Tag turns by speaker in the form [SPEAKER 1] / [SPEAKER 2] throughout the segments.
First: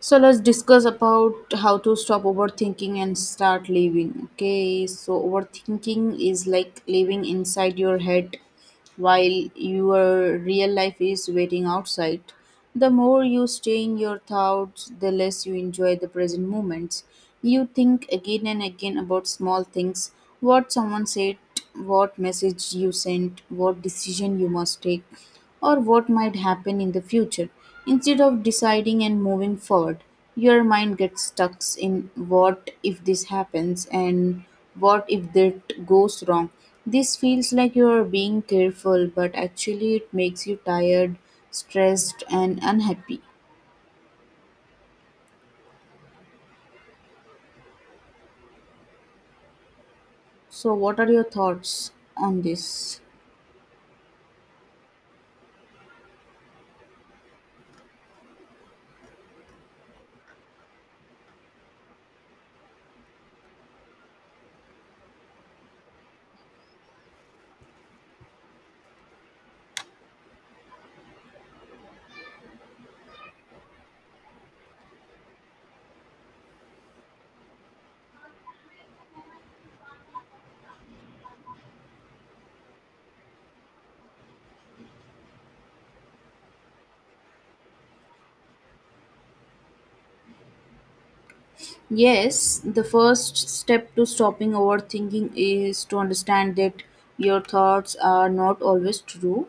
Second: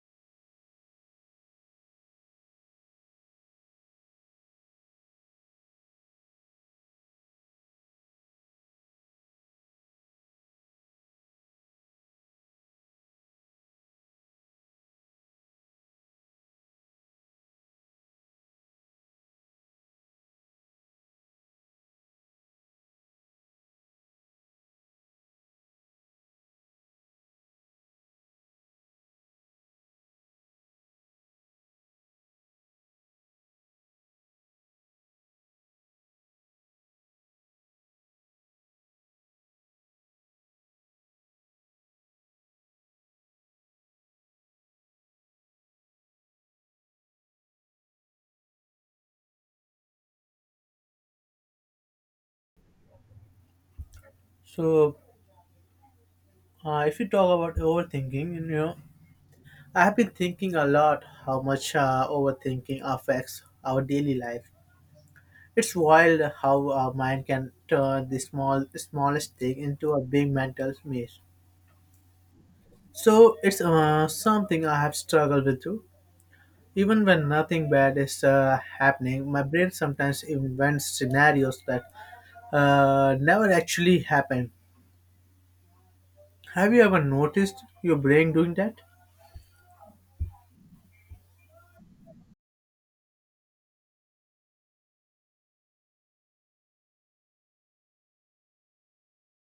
[SPEAKER 1] So let's discuss about how to stop overthinking and start living. Okay, so overthinking is like living inside your head while your real life is waiting outside. The more you stay in your thoughts, the less you enjoy the present moments. You think again and again about small things, what someone said, what message you sent, what decision you must take, or what might happen in the future. Instead of deciding and moving forward, your mind gets stuck in what if this happens and what if that goes wrong. This feels like you're being careful, but actually, it makes you tired, stressed, and unhappy. So, what are your thoughts on this?
[SPEAKER 2] So, if you talk about overthinking, I have been thinking a lot how much overthinking affects our daily life. It's wild how our mind can turn the smallest thing into a big mental maze. So it's something I have struggled with too. Even when nothing bad is happening, my brain sometimes invents scenarios that never actually happen. Have you ever noticed your brain doing that?
[SPEAKER 1] Yes, the first step to stopping overthinking is to understand that your thoughts are not always true.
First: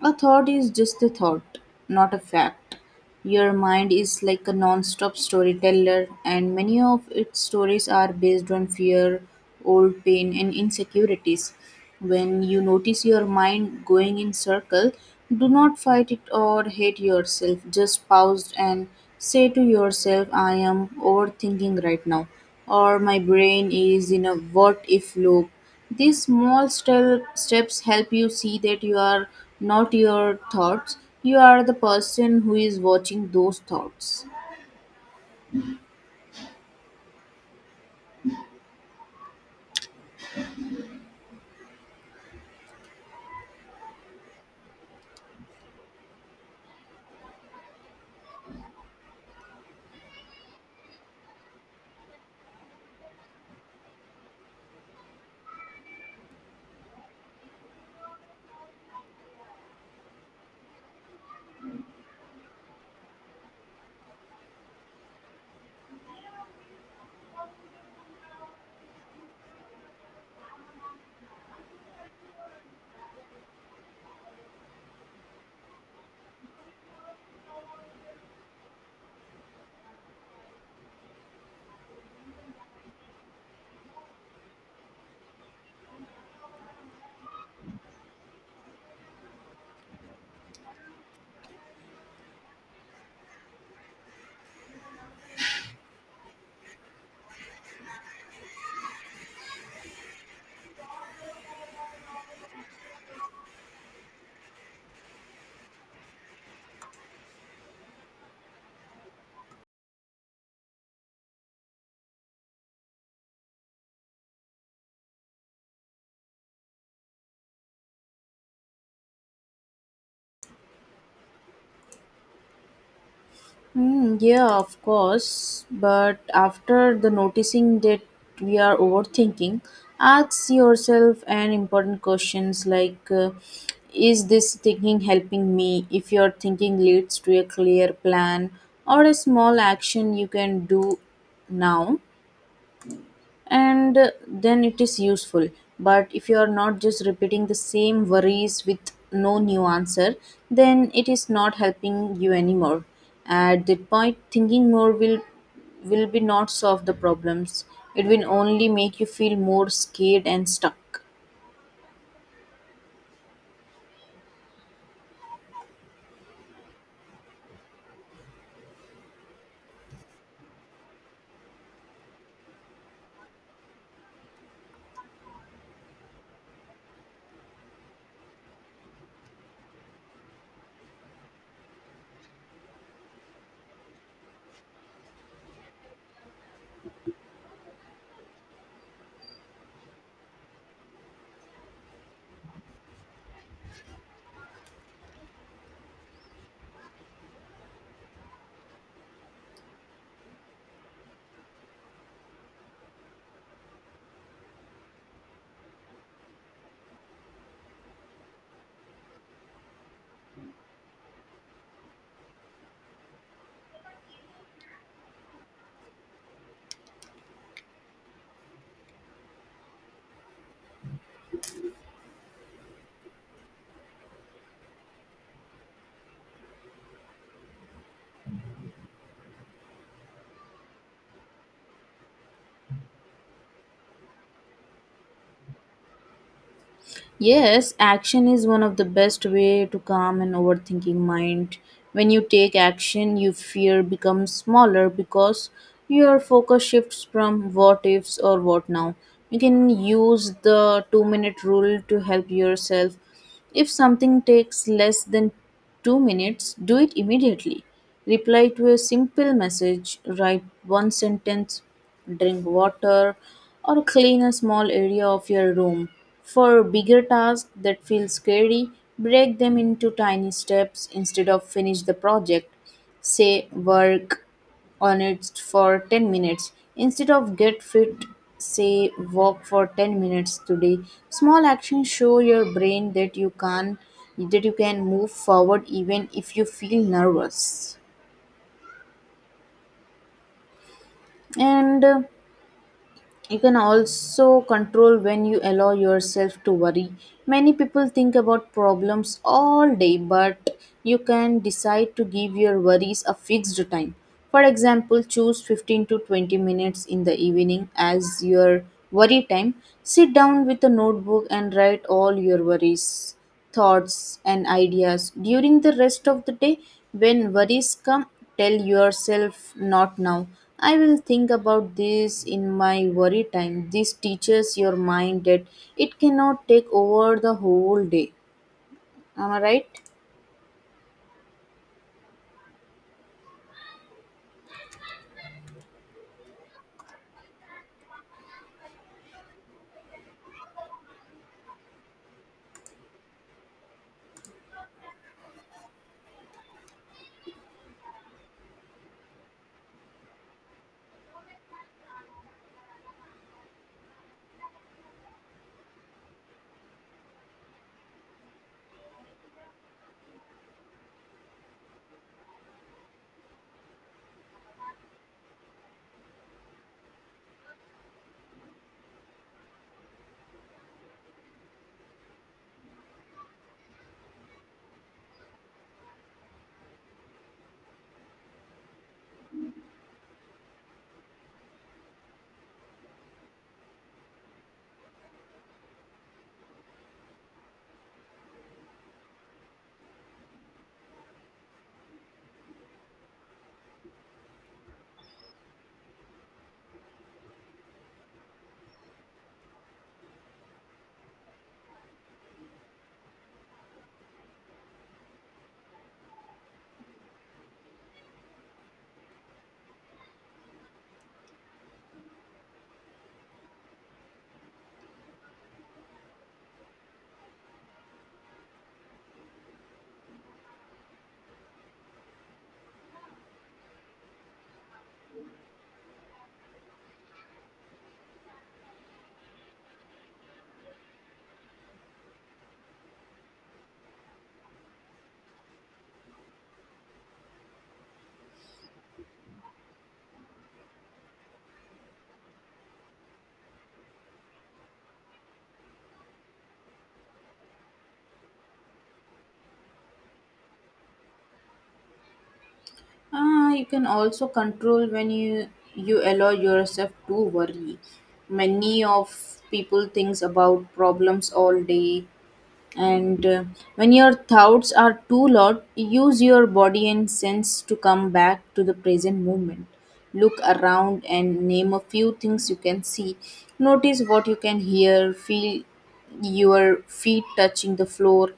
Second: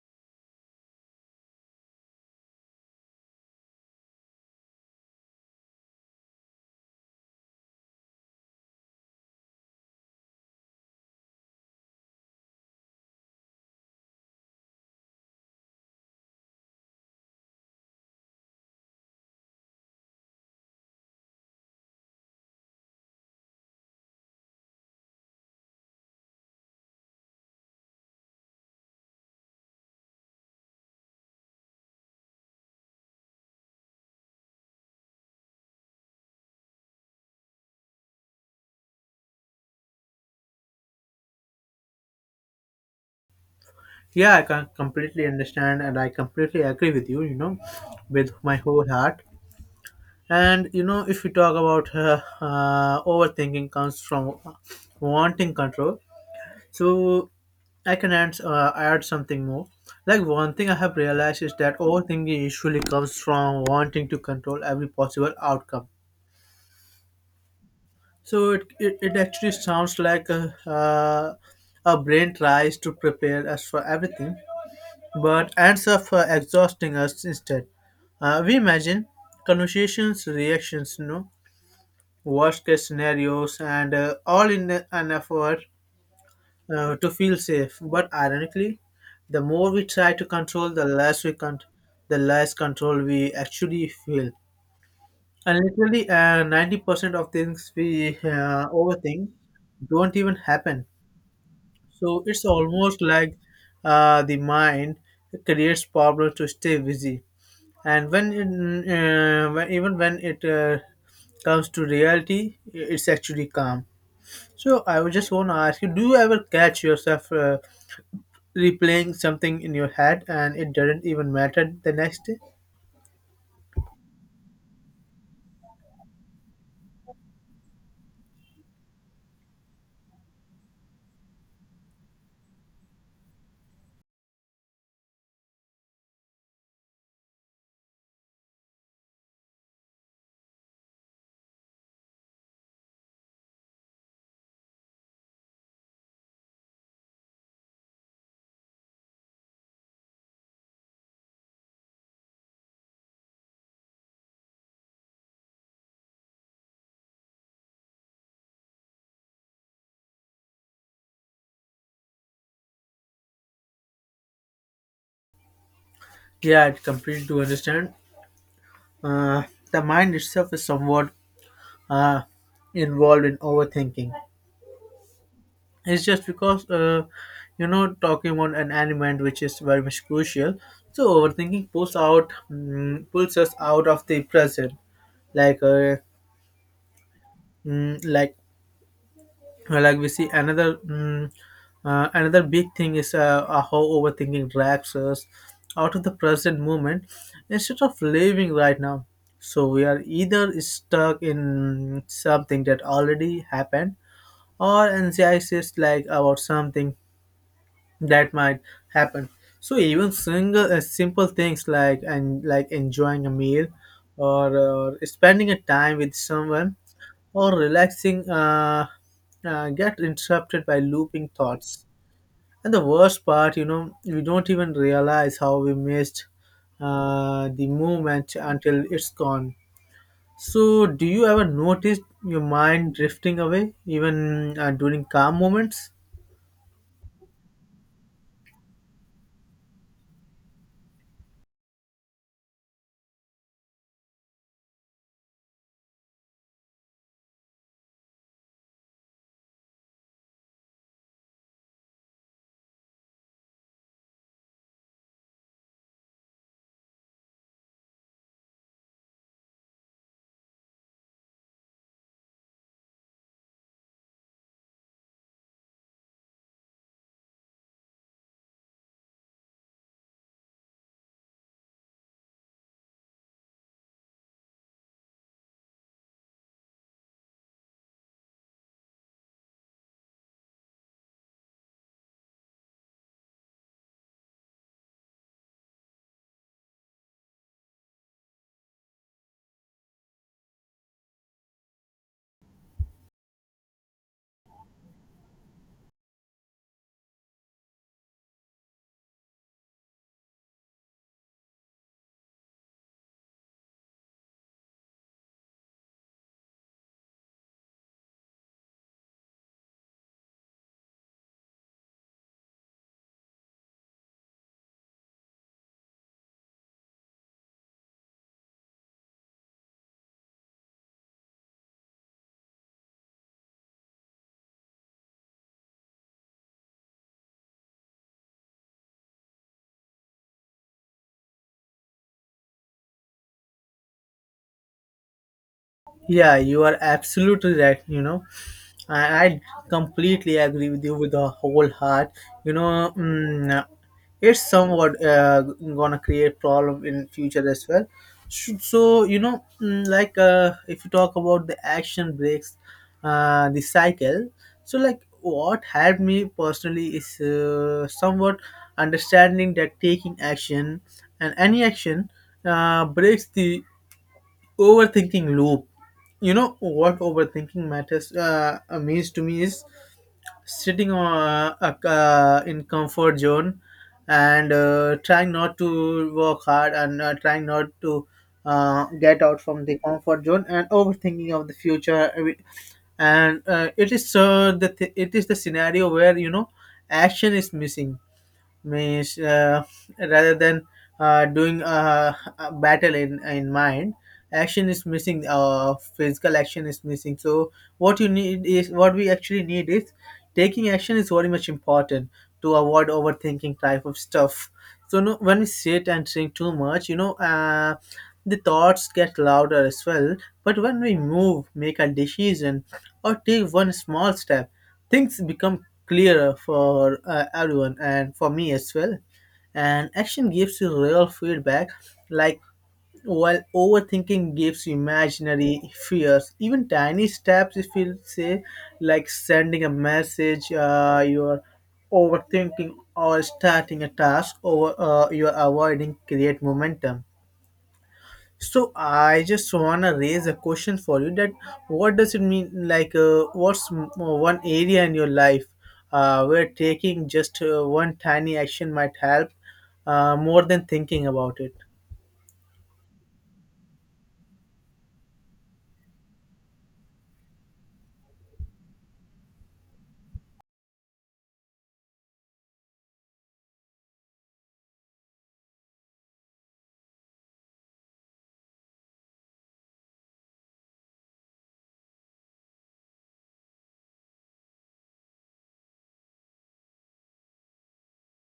[SPEAKER 1] A thought is just a thought, not a fact. Your mind is like a non stop storyteller, and many of its stories are based on fear, old pain, and insecurities. When you notice your mind going in circle, do not fight it or hate yourself. Just pause and say to yourself, I am overthinking right now, or my brain is in a what if loop. These small steps help you see that you are not your thoughts, you are the person who is watching those thoughts.
[SPEAKER 2] Yeah, I can completely understand and I completely agree with you, with my whole heart. And, if we talk about overthinking comes from wanting control. So I can add something more. Like one thing I have realized is that overthinking usually comes from wanting to control every possible outcome. So it actually sounds like a a brain tries to prepare us for everything but ends up exhausting us instead. We imagine conversations, reactions, worst case scenarios, and all in an effort to feel safe. But ironically, the more we try to control, the less we can, the less control we actually feel. And literally, 90% of things we overthink don't even happen. So it's almost like the mind creates problems to stay busy and even when it comes to reality, it's actually calm. So I would just want to ask you, do you ever catch yourself replaying something in your head and it doesn't even matter the next day?
[SPEAKER 1] Hmm, yeah, of course. But after the noticing that we are overthinking, ask yourself an important questions like, is this thinking helping me? If your thinking leads to a clear plan or a small action you can do now, and then it is useful. But if you are not just repeating the same worries with no new answer, then it is not helping you anymore. At that point, thinking more will be not solve the problems. It will only make you feel more scared and stuck.
[SPEAKER 2] Yeah, it's complete to understand. uh, the mind itself is somewhat uh, involved in overthinking. It's just because you know, talking about an element which is very much crucial. So overthinking pulls us out of the present, like uh, mm, like like we see another, another big thing is how overthinking drags us out of the present moment instead of living right now. So we are either stuck in something that already happened or anxious like about something that might happen. So even single simple things like and like enjoying a meal, or spending a time with someone, or relaxing get interrupted by looping thoughts. And the worst part, you know, we don't even realize how we missed the moment until it's gone. So do you ever notice your mind drifting away even during calm moments?
[SPEAKER 1] Yes, action is one of the best way to calm an overthinking mind. When you take action, your fear becomes smaller because your focus shifts from what ifs or what now. You can use the 2-minute minute rule to help yourself. If something takes less than 2 minutes, do it immediately. Reply to a simple message, write one sentence, drink water, or clean a small area of your room. For bigger tasks that feel scary, break them into tiny steps instead of finish the project. Say work on it for 10 minutes. Instead of get fit, say walk for 10 minutes today. Small actions show your brain that you can move forward even if you feel nervous. And you can also control when you allow yourself to worry. Many people think about problems all day, but you can decide to give your worries a fixed time. For example, choose 15 to 20 minutes in the evening as your worry time. Sit down with a notebook and write all your worries, thoughts, and ideas. During the rest of the day, when worries come, tell yourself, not now, I will think about this in my worry time. This teaches your mind that it cannot take over the whole day. Am I right?
[SPEAKER 2] Yeah, you are absolutely right. You know, I completely agree with you with the whole heart. You know, it's somewhat gonna create problem in future as well. So, you know, like if you talk about the action breaks, the cycle. So, like what helped me personally is somewhat understanding that taking action, and any action, breaks the overthinking loop. You know what overthinking matters means to me is sitting on in comfort zone and trying not to work hard and trying not to get out from the comfort zone and overthinking of the future, I mean, and it is it is the scenario where, you know, action is missing. Means rather than doing a battle in mind, action is missing, physical action is missing. So what we actually need is taking action is very much important to avoid overthinking type of stuff. So no, when we sit and think too much, you know, the thoughts get louder as well. But when we move, make a decision or take one small step, things become clearer for everyone and for me as well. And action gives you real feedback, like, while overthinking gives you imaginary fears. Even tiny steps, if you say, like sending a message, you're overthinking, or starting a task, or you're avoiding, create momentum. So I just wanna raise a question for you that what does it mean, like one area in your life where taking just one tiny action might help more than thinking about it.
[SPEAKER 1] Ah, you can also control when you allow yourself to worry. Many of people thinks about problems all day, and when your thoughts are too loud, use your body and sense to come back to the present moment. Look around and name a few things you can see. Notice what you can hear, feel your feet touching the floor.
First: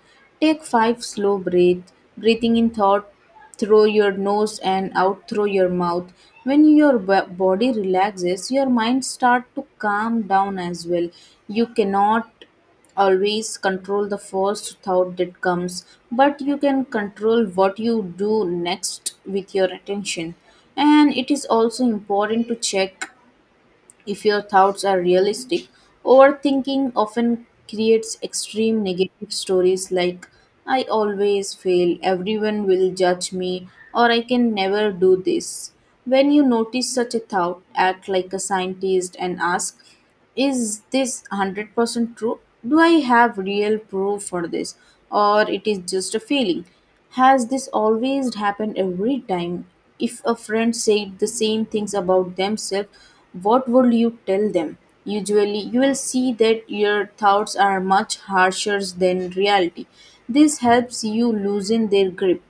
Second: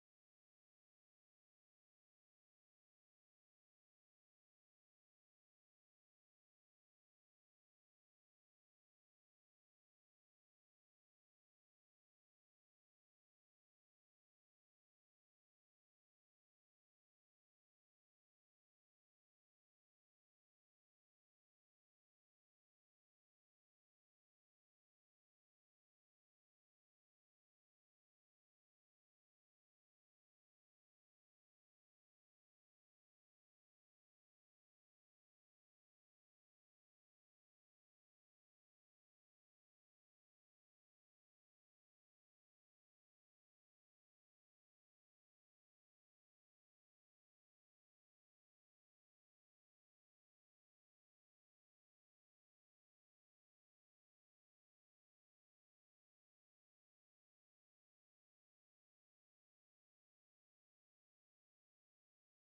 [SPEAKER 1] Take five slow breaths, breathing in thought through your nose and out through your mouth. When your body relaxes, your mind start to calm down as well. You cannot always control the first thought that comes, but you can control what you do next with your attention. And it is also important to check if your thoughts are realistic. Overthinking often creates extreme negative stories like, I always fail, everyone will judge me, or I can never do this. When you notice such a thought, act like a scientist and ask, is this 100% true? Do I have real proof for this, or it is just a feeling? Has this always happened every time? If a friend said the same things about themselves, what would you tell them? Usually you will see that your thoughts are much harsher than reality. This helps you loosen their grip.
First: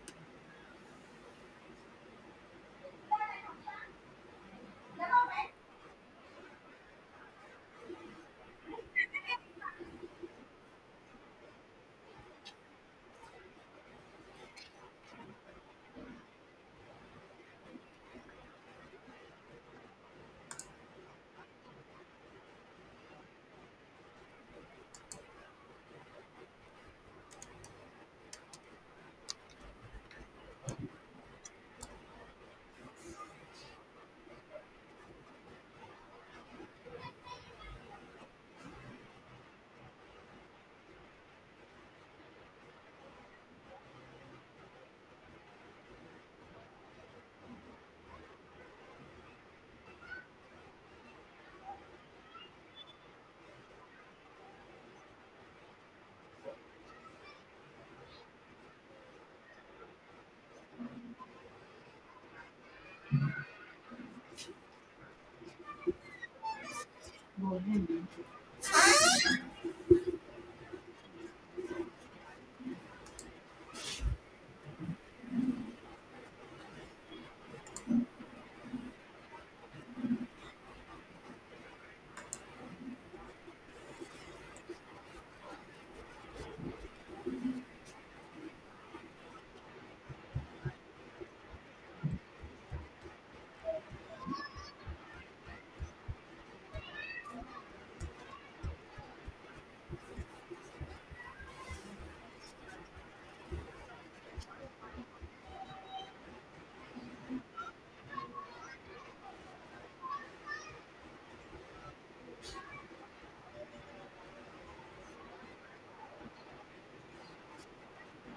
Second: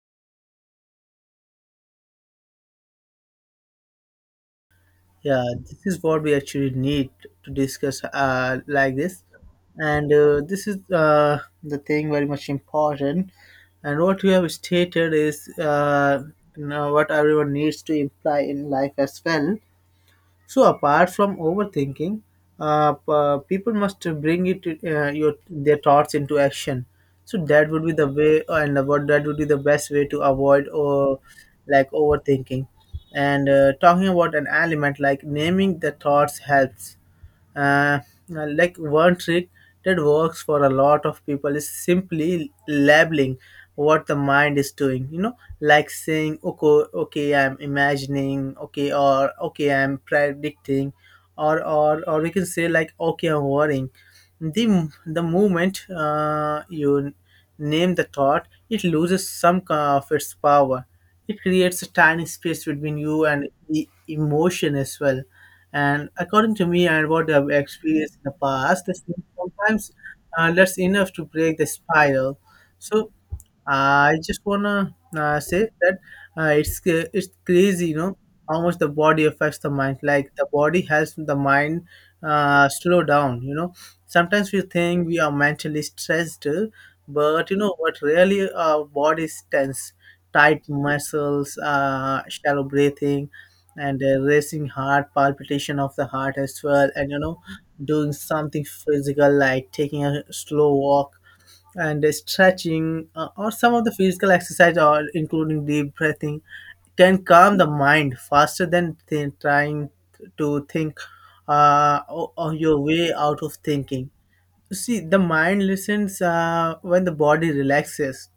[SPEAKER 2] Yeah, this is what we actually need to discuss like this, and this is the thing very much important. And what you have stated is you know, what everyone needs to imply in life as well. So apart from overthinking, people must bring it your their thoughts into action. So that would be the way, and what that would be the best way to avoid or like overthinking. And talking about an element like naming the thoughts helps uh, like one trick that works for a lot of people is simply labeling what the mind is doing, you know, like saying, okay, I'm imagining, okay, or okay, I'm predicting, or we can say like, okay, I'm worrying. The moment you name the thought, it loses some kind of its power. It creates a tiny space between you and the emotion as well. And according to me and what I've experienced in the past, this thing sometimes that's enough to break the spiral. So I just wanna say that it's crazy, you know, how much the body affects the mind. Like the body helps the mind slow down. You know, sometimes we think we are mentally stressed, but you know what? Really, our body is tense, tight muscles, shallow breathing, and a racing heart, palpitation of the heart as well, and you know, doing something physical like taking a slow walk and stretching, or some of the physical exercise, or including deep breathing, can calm the mind faster than trying to think on your way out of thinking. See, the mind listens when the body relaxes.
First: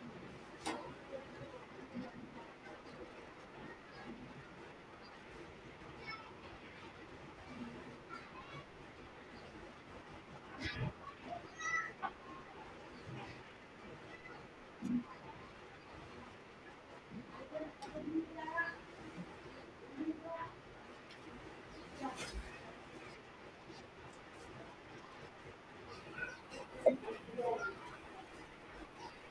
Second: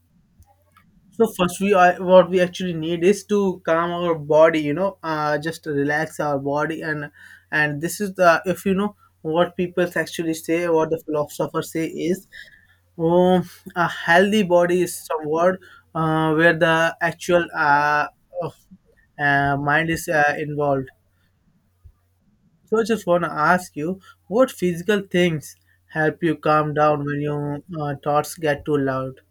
[SPEAKER 2] So first, what we actually need is to calm our body. You know, just to relax our body, and this is the, if you know what people actually say, what the philosophers say is, oh, a healthy body is some word where the actual of- mind is involved. So I just want to ask you, what physical things help you calm down when your thoughts get too loud?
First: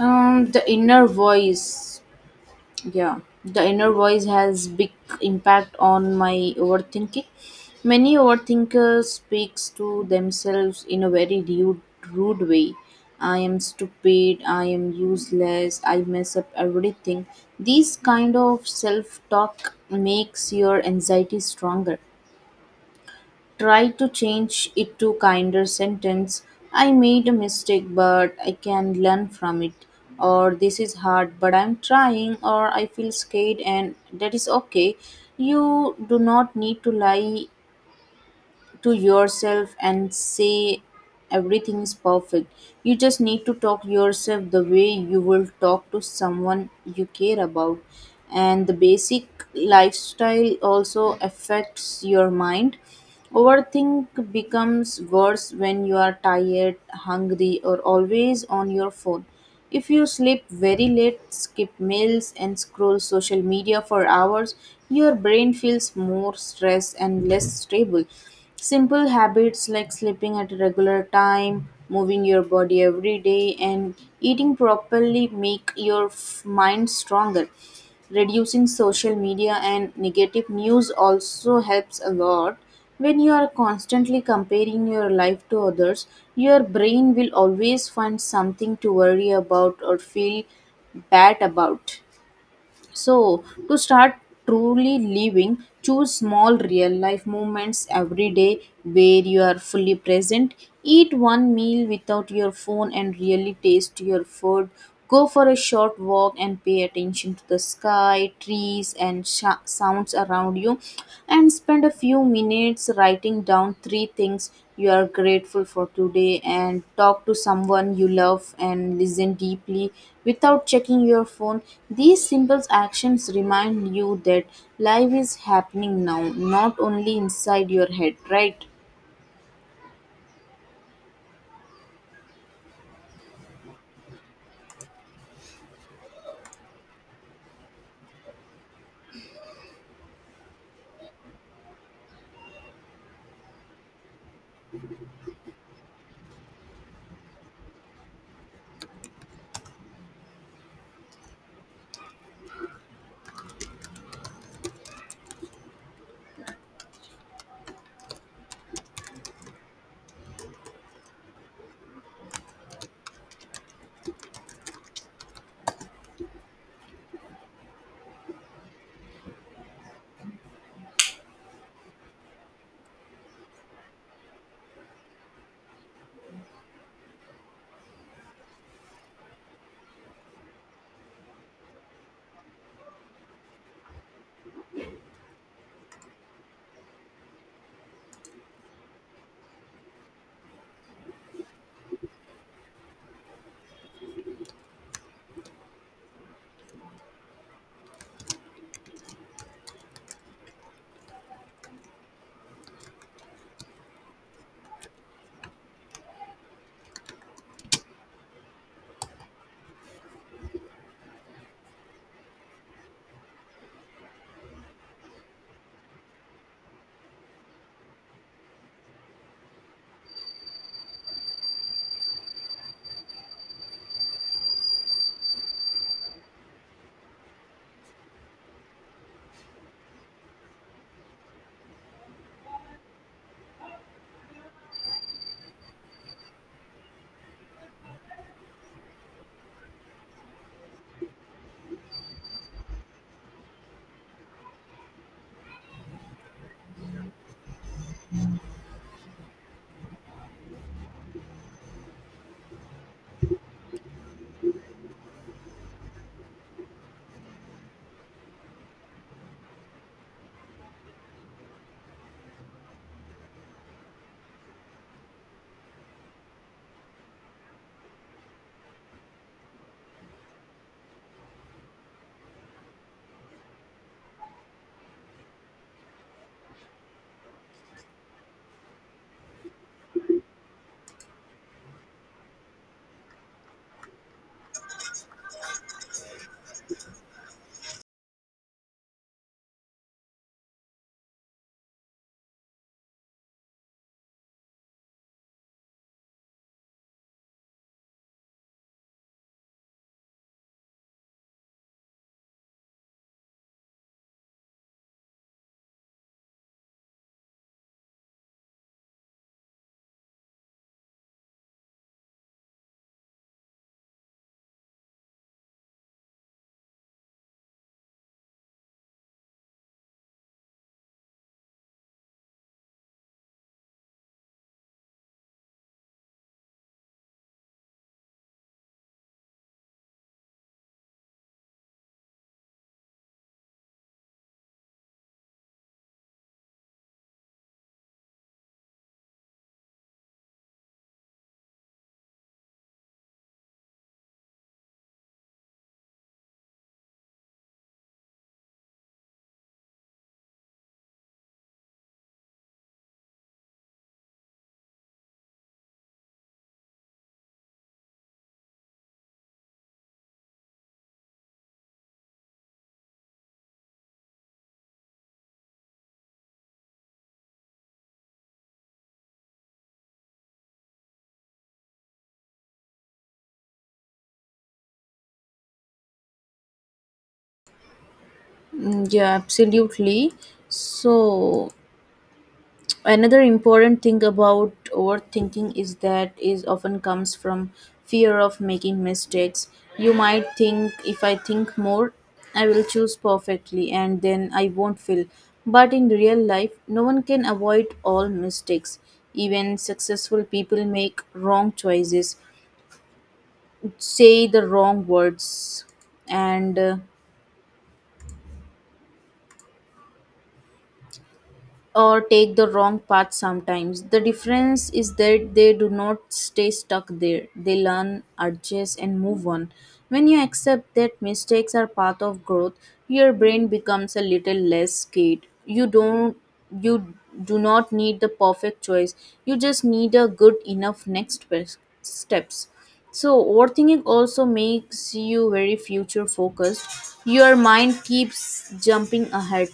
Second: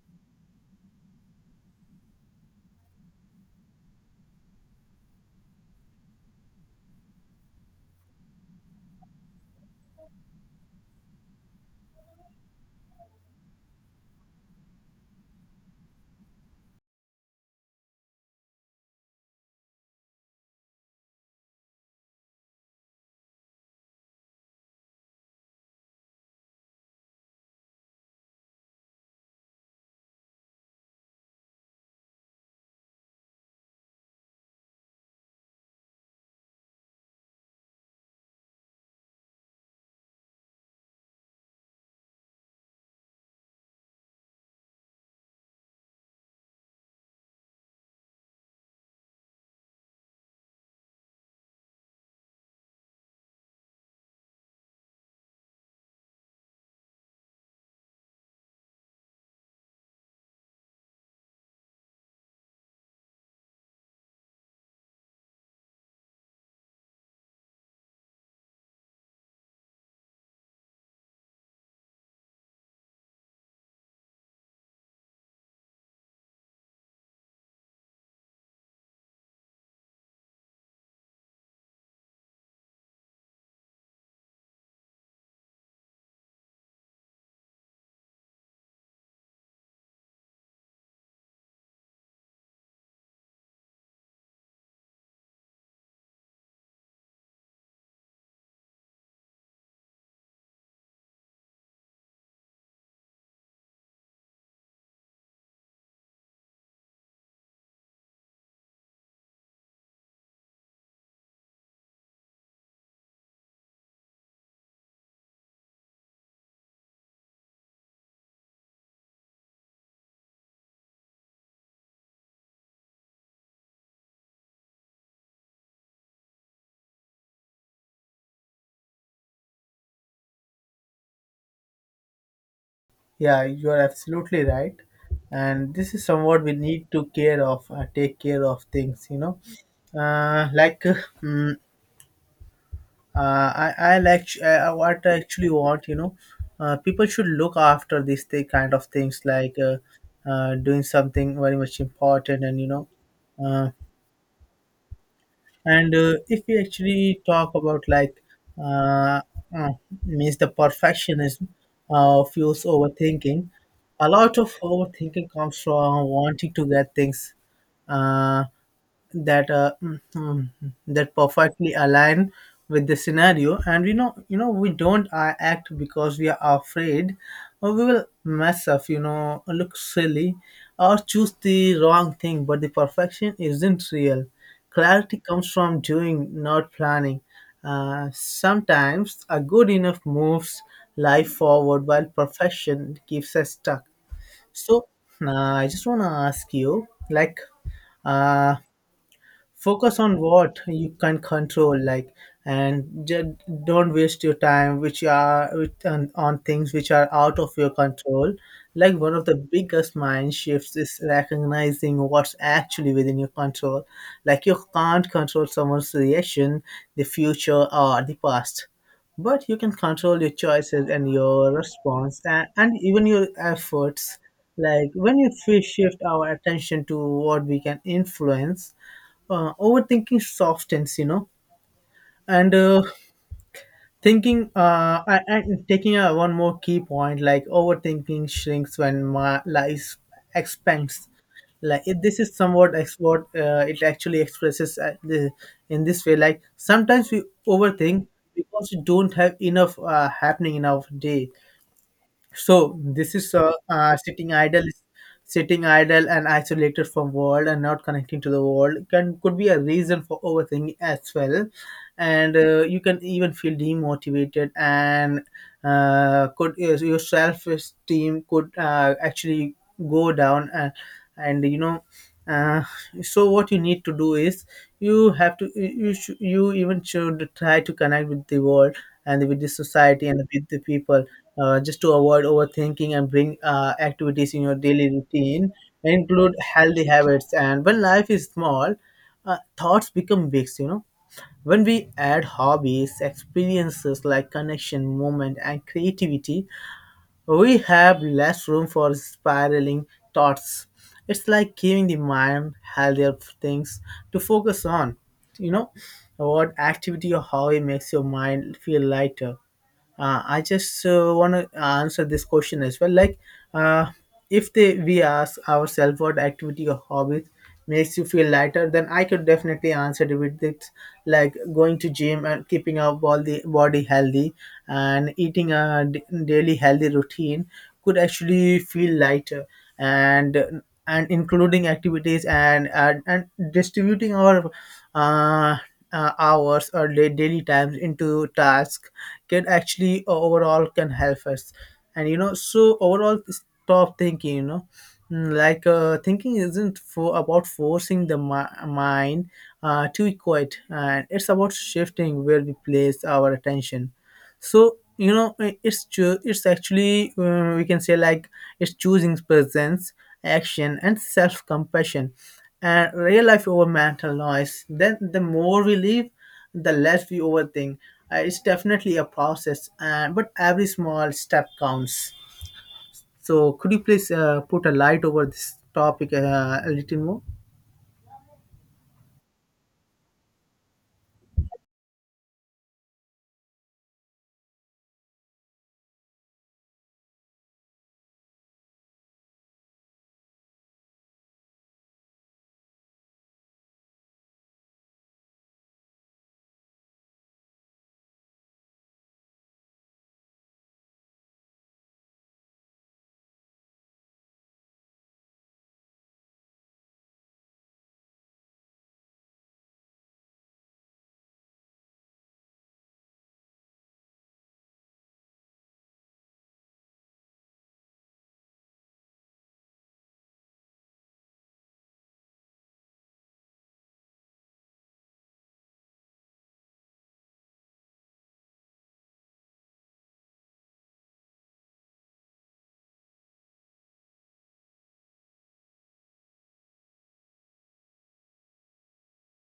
[SPEAKER 1] The inner voice Yeah, the inner voice has big impact on my overthinking. Many overthinkers speaks to themselves in a very rude way. I am stupid, I am useless, I mess up everything. These kind of self-talk makes your anxiety stronger. Tried to change it to kinder sentence. I made a mistake but I can learn from it, or this is hard but I'm trying, or I feel scared and that is okay. You do not need to lie to yourself and say everything is perfect. You just need to talk yourself the way you will talk to someone you care about. And the basic lifestyle also affects your mind. Overthink becomes worse when you are tired, hungry, or always on your phone. If you sleep very late, skip meals, and scroll social media for hours, your brain feels more stressed and less stable. Simple habits like sleeping at a regular time, moving your body every day, and eating properly make your mind stronger. Reducing social media and negative news also helps a lot. When you are constantly comparing your life to others, your brain will always find something to worry about or feel bad about. So, to start truly living, choose small real life moments every day where you are fully present. Eat one meal without your phone and really taste your food. Go for a short walk and pay attention to the sky, trees, and sounds around you. And spend a few minutes writing down three things you are grateful for today. And talk to someone you love and listen deeply without checking your phone. These simple actions remind you that life is happening now, not only inside your head, right?
[SPEAKER 2] Yeah, you are absolutely right. And this is somewhat we need to care of, take care of things, you know. Uh, like, uh, mm, I like what I actually want, you know. People should look after these kind of things, like doing something very much important, and you know, uh, and if we actually talk about like uh, uh, means the perfectionism fuels overthinking. A lot of overthinking comes from wanting to get things uh, that uh, mm, mm, that perfectly align with the scenario. And you know, we don't act because we are afraid or we will mess up, you know, look silly or choose the wrong thing, but the perfection isn't real. Clarity comes from doing, not planning. Sometimes a good enough moves life forward while perfection keeps us stuck. So I just want to ask you like, uh, focus on what you can control, like, and ju- don't waste your time which are on things which are out of your control. Like one of the biggest mind shifts is recognizing what's actually within your control. Like you can't control someone's reaction, the future or the past, but you can control your choices and your response, and even your efforts. Like when you shift our attention to what we can influence, overthinking softens, you know. And thinking I, and taking one more key point, like overthinking shrinks when my life expands. Like if this is somewhat ex- what it actually expresses at the, in this way, like sometimes we overthink because we don't have enough happening in our day. So this is sitting idle and isolated from world and not connecting to the world can, could be a reason for overthinking as well, and you can even feel demotivated and could your self esteem could actually go down, and you know uh, so what you need to do is, you have to you you even should try to connect with the world and with the society and with the people, just to avoid overthinking, and bring activities in your daily routine, include healthy habits. And when life is small, thoughts become big, you know. When we add hobbies, experiences like connection, movement and creativity, we have less room for spiraling thoughts. It's like giving the mind healthier things to focus on. You know, what activity or hobby makes your mind feel lighter? I just want to answer this question as well. Uh, if they, We ask ourselves, what activity or hobby makes you feel lighter? Then I could definitely answer it with this: like going to gym and keeping our body healthy and eating daily healthy routine could actually feel lighter, and including activities and distributing our uh, hours or daily times into tasks can actually overall can help us. And you know, so overall, stop thinking, you know. Thinking isn't for about forcing the mind to quiet, and it's about shifting where we place our attention. So you know, it's actually, we can say, like it's choosing presence, action, and self-compassion and real life over mental noise. Then the more we live, the less we overthink. It's definitely a process, and but every small step counts. So could you please put a light over this topic a little more?
[SPEAKER 1] Mm, yeah, absolutely. So, another important thing about overthinking is that is often comes from fear of making mistakes. You might think if I think more, I will choose perfectly and then I won't fail. But in real life, no one can avoid all mistakes. Even successful people make wrong choices, say the wrong words, and or take the wrong path sometimes. The difference is that they do not stay stuck there. They learn, adjust, and move on. When you accept that mistakes are part of growth, your brain becomes a little less scared. You do not need the perfect choice. You just need a good enough next best steps. So overthinking also makes you very future focused. Your mind keeps jumping ahead.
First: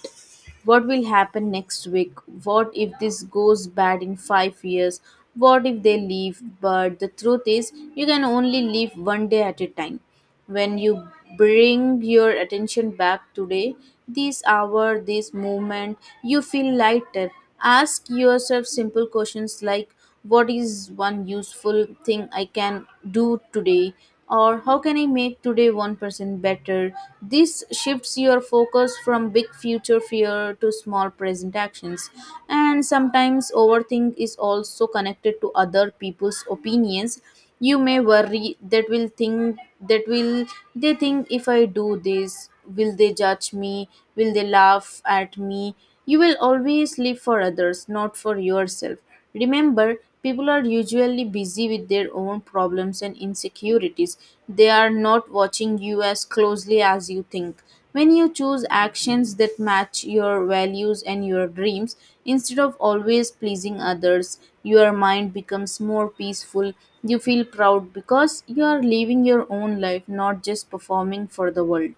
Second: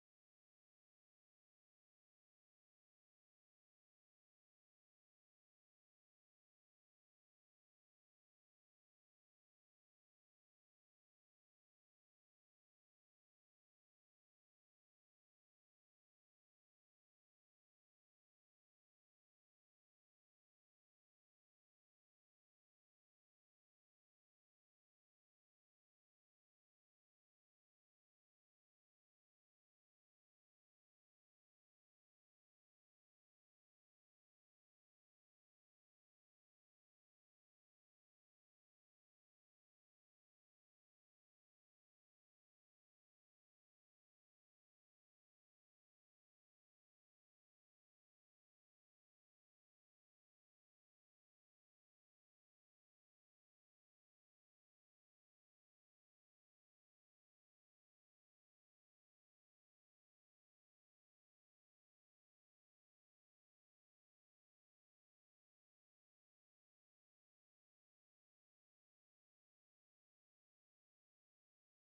[SPEAKER 1] What will happen next week? What if this goes bad in 5 years? What if they leave? But the truth is, you can only live one day at a time. When you bring your attention back today, this hour, this moment, you feel lighter. Ask yourself simple questions like, what is one useful thing I can do today? Or how can I make today 1% better? This shifts your focus from big future fear to small present actions. And sometimes overthink is also connected to other people's opinions. You may worry, that will they think if I do this? Will they judge me? Will they laugh at me? You will always live for others, not for yourself. Remember, people are usually busy with their own problems and insecurities. They are not watching you as closely as you think. When you choose actions that match your values and your dreams, instead of always pleasing others, your mind becomes more peaceful. You feel proud because you are living your own life, not just performing for the world.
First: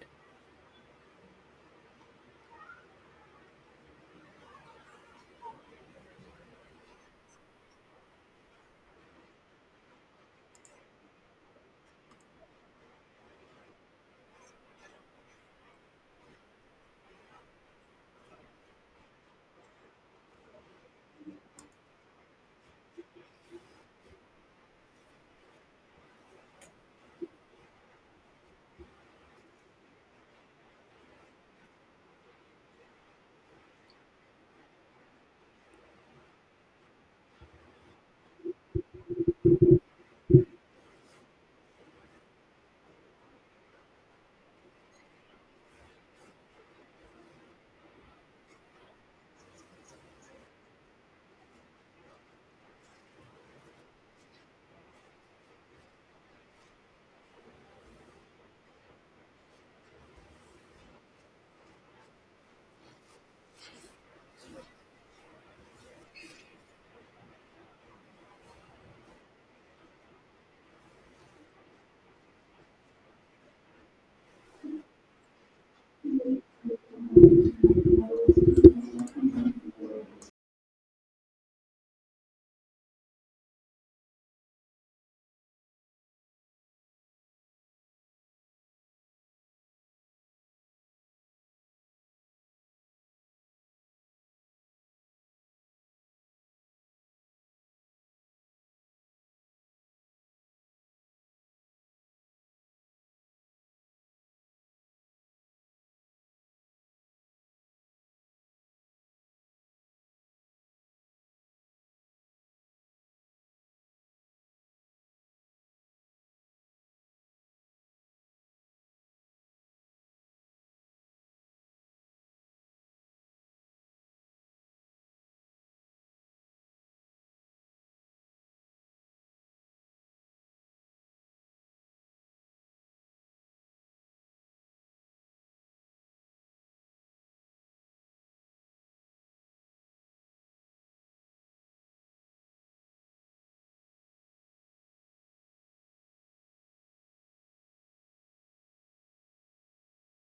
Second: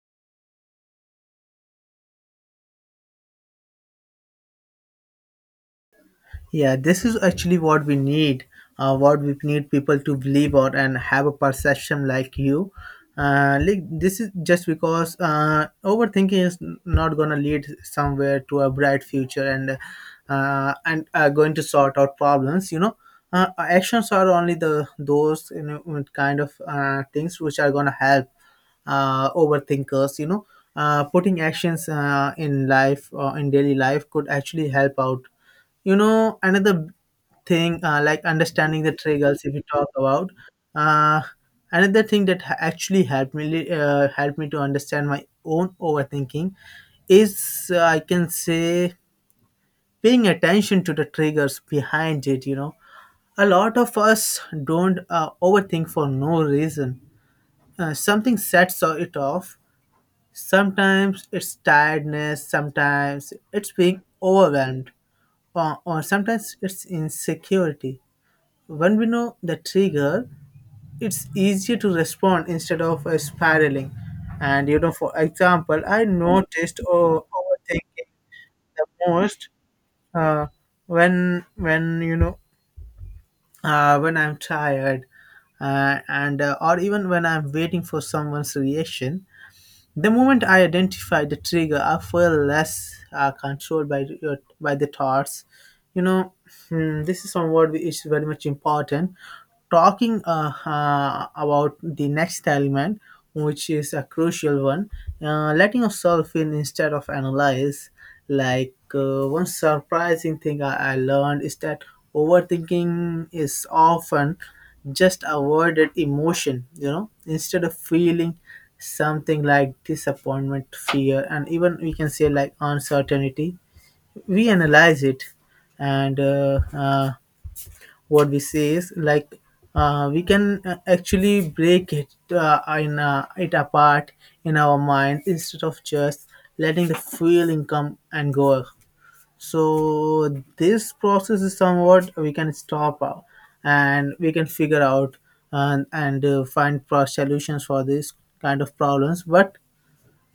[SPEAKER 2] Yeah, this is actually what we need. What we need people to believe or and have a perception like you. Like this is just because overthinking is not gonna lead somewhere to a bright future, and going to sort out problems. You know, actions are only the those, you know, kind of things which are gonna help overthinkers, you know. Putting actions in daily life could actually help out, you know. Another thing, like understanding the triggers. If we talk about, uh, another thing that actually helped me, helped me to understand my own overthinking is, I can say, paying attention to the triggers behind it, you know. A lot of us don't overthink for no reason. Something sets it off. Sometimes it's tiredness, sometimes it's being overwhelmed, or sometimes it's insecurity. When we know the trigger, it's easier to respond instead of spiraling. And you know, for example, I noticed, oh, overthinking the most, uh, when when I'm tired, and or even when I'm waiting for someone's reaction. The moment I identify the trigger, I feel less controlled by your, by the thoughts. You know, hmm, this is somewhat which is very much important. Talking about the next element, which is a crucial one, letting yourself in instead of analyze. One surprising thing I learned is that overthinking is often just avoided emotion. You know, instead of feeling something like disappointment, fear, and even we can say like uncertainty, we analyze it, and what we say is like, we can actually break it apart in our mind instead of just letting the feeling come and go. So this process is somewhat we can stop out, and we can figure out and find solutions for this kind of problems. But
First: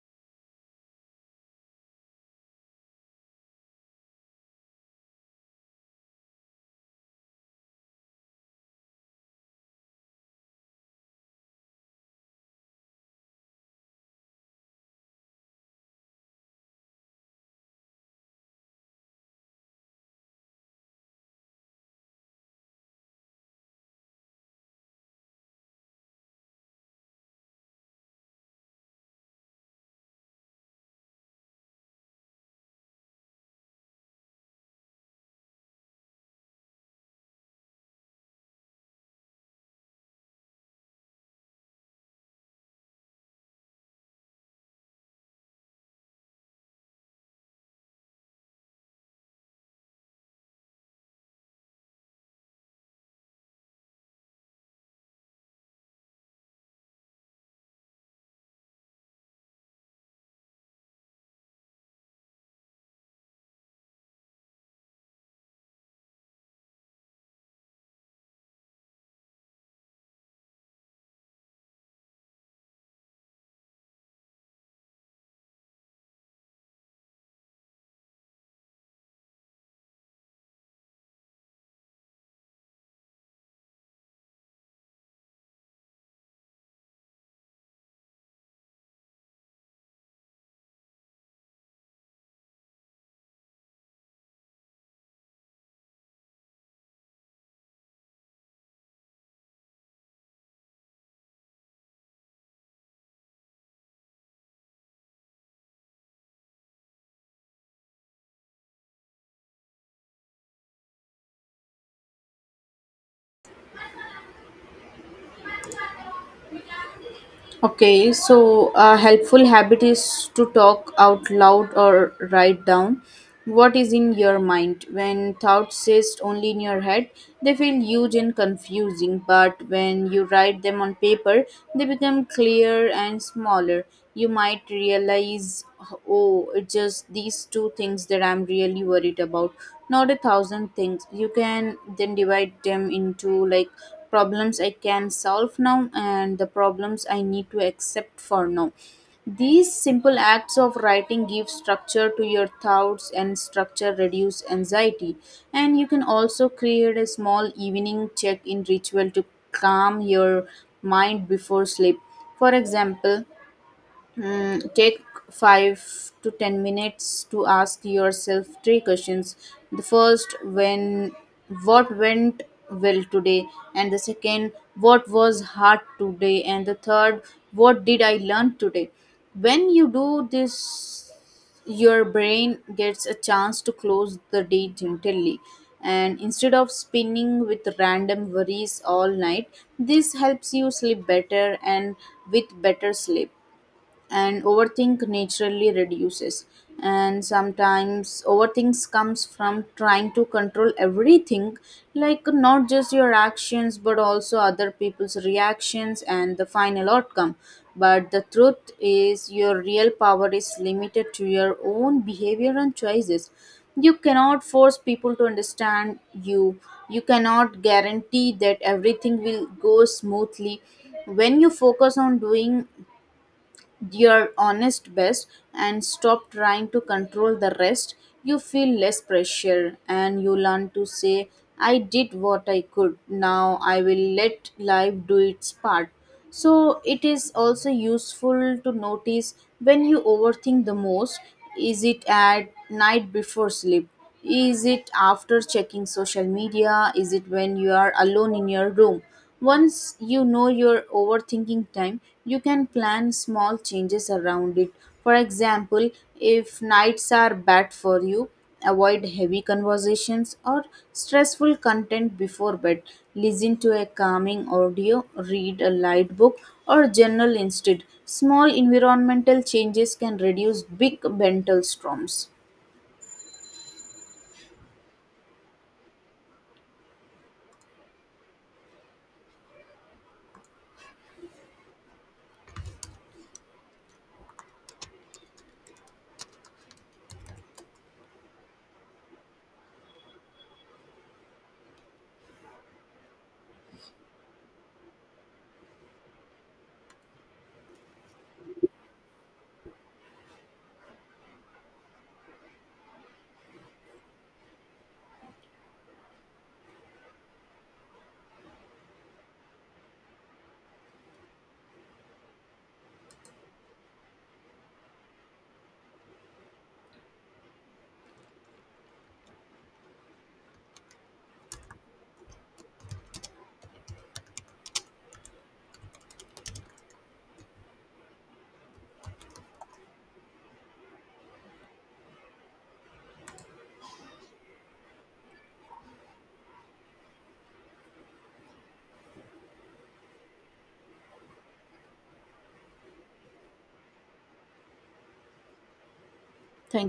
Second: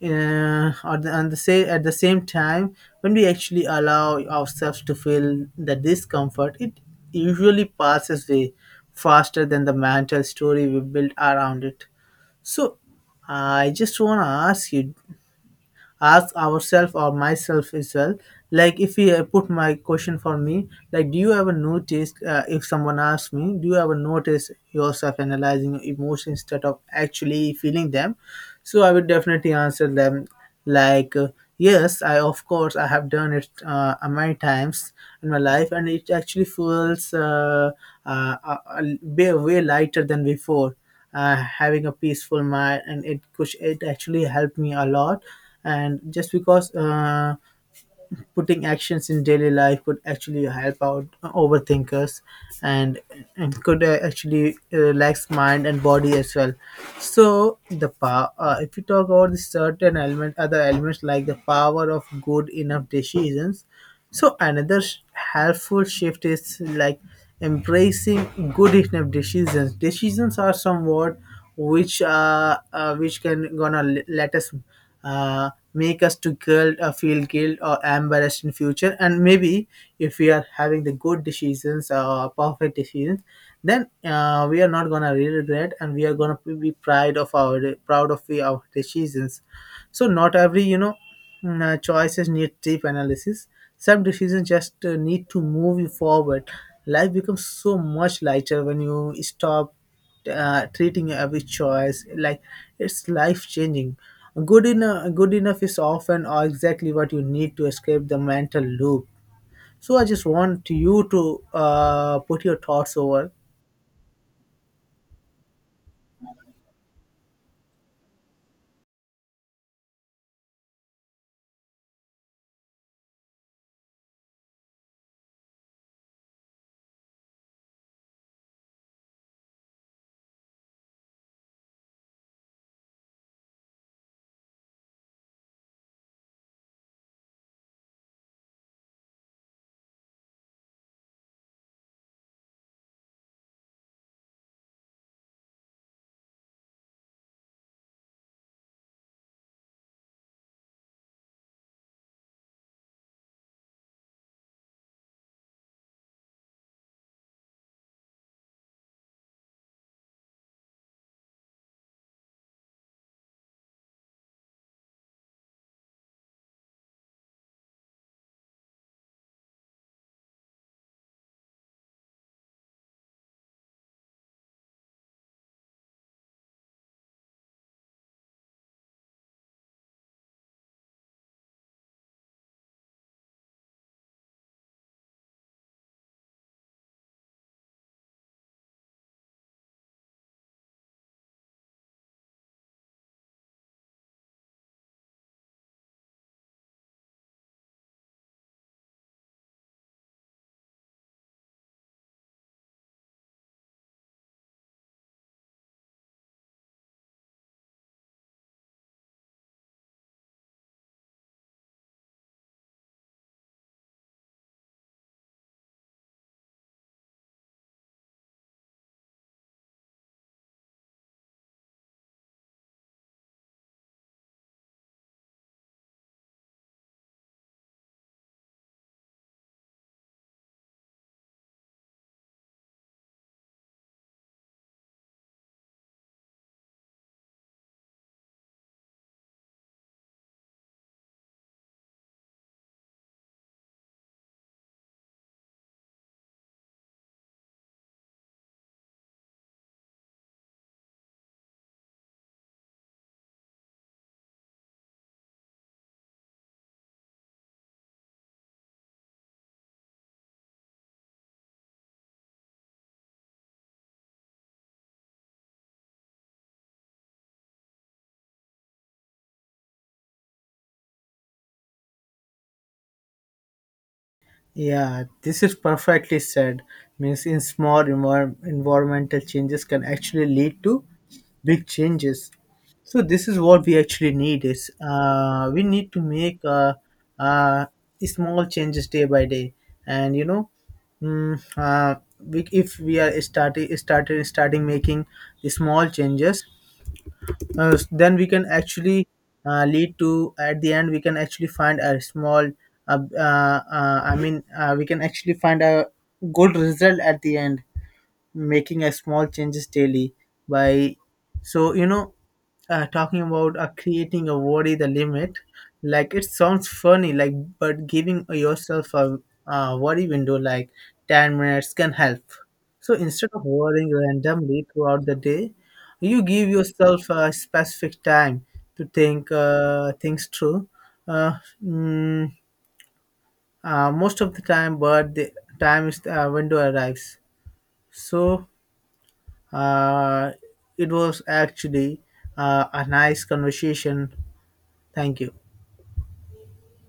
[SPEAKER 2] or the, and the say at the same time, when we actually allow ourselves to feel the discomfort, it usually passes way faster than the mental story we build around it. So I just want to ask you, ask ourselves or myself as well, like if we, put my question for me, like do you ever notice, if someone asks me, do you ever notice yourself analyzing emotions instead of actually feeling them? So I would definitely answer them like, yes, I of course I have done it many times in my life, and it actually feels way lighter than before. Having a peaceful mind, and it actually helped me a lot. And just because putting actions in daily life could actually help out overthinkers, and, and could actually relax mind and body as well. So the power, if you talk about the certain element, other elements, like the power of good enough decisions. So another helpful shift is like embracing good enough decisions. Decisions are somewhat which can gonna let us make us to guilt, feel guilt or embarrassed in future. And maybe if we are having the good decisions or perfect decisions, then we are not gonna really regret, and we are gonna be proud of our decisions. So not every, you know, choices need deep analysis. Some decisions just need to move you forward. Life becomes so much lighter when you stop treating every choice like it's life changing. Good enough is often or exactly what you need to escape the mental loop. So I just want you to put your thoughts over.
[SPEAKER 1] Okay, so a helpful habit is to talk out loud or write down what is in your mind. When thoughts exist only in your head, they feel huge and confusing, but when you write them on paper, they become clear and smaller. You might realize, oh, it's just these two things that I'm really worried about, not a thousand things. You can then divide them into like problems I can solve now and the problems I need to accept for now. These simple acts of writing give structure to your thoughts and structure reduce anxiety. And you can also create a small evening check in ritual to calm your mind before sleep. For example, take 5 to 10 minutes to ask yourself three questions. The first, when what went well today, and the second, what was hard today, and the third, what did I learn today? When you do this, your brain gets a chance to close the day gently. And instead of spinning with random worries all night, this helps you sleep better. And with better sleep, and overthink naturally reduces. And sometimes overthinks comes from trying to control everything, like not just your actions but also other people's reactions and the final outcome. But the truth is, your real power is limited to your own behavior and choices. You cannot force people to understand you. You cannot guarantee that everything will go smoothly. When you focus on doing your honest best and stop trying to control the rest, you feel less pressure and you learn to say, I did what I could. Now I will let life do its part. So it is also useful to notice when you overthink the most. Is it at night before sleep? Is it after checking social media? Is it when you are alone in your room? Once you know your overthinking time, you can plan small changes around it. For example, if nights are bad for you, avoid heavy conversations or stressful content before bed. Listen to a calming audio, read a light book, or journal instead. Small environmental changes can reduce big mental storms.
[SPEAKER 2] Yeah, this is perfectly said. Means in small environmental changes can actually lead to big changes. So this is what we actually need is, we need to make uh, small changes day by day. And you know, if we are starting making the small changes, then we can actually lead to, at the end we can actually find a small we can actually find a good result at the end, making a small changes daily by. So you know, talking about creating a worry the limit, like it sounds funny, like, but giving yourself a worry window like 10 minutes can help. So instead of worrying randomly throughout the day, you give yourself a specific time to think things through. uh, mm, Most of the time, but the time is window arrives. So uh, it was actually a nice conversation. Thank you.
[SPEAKER 1] Thank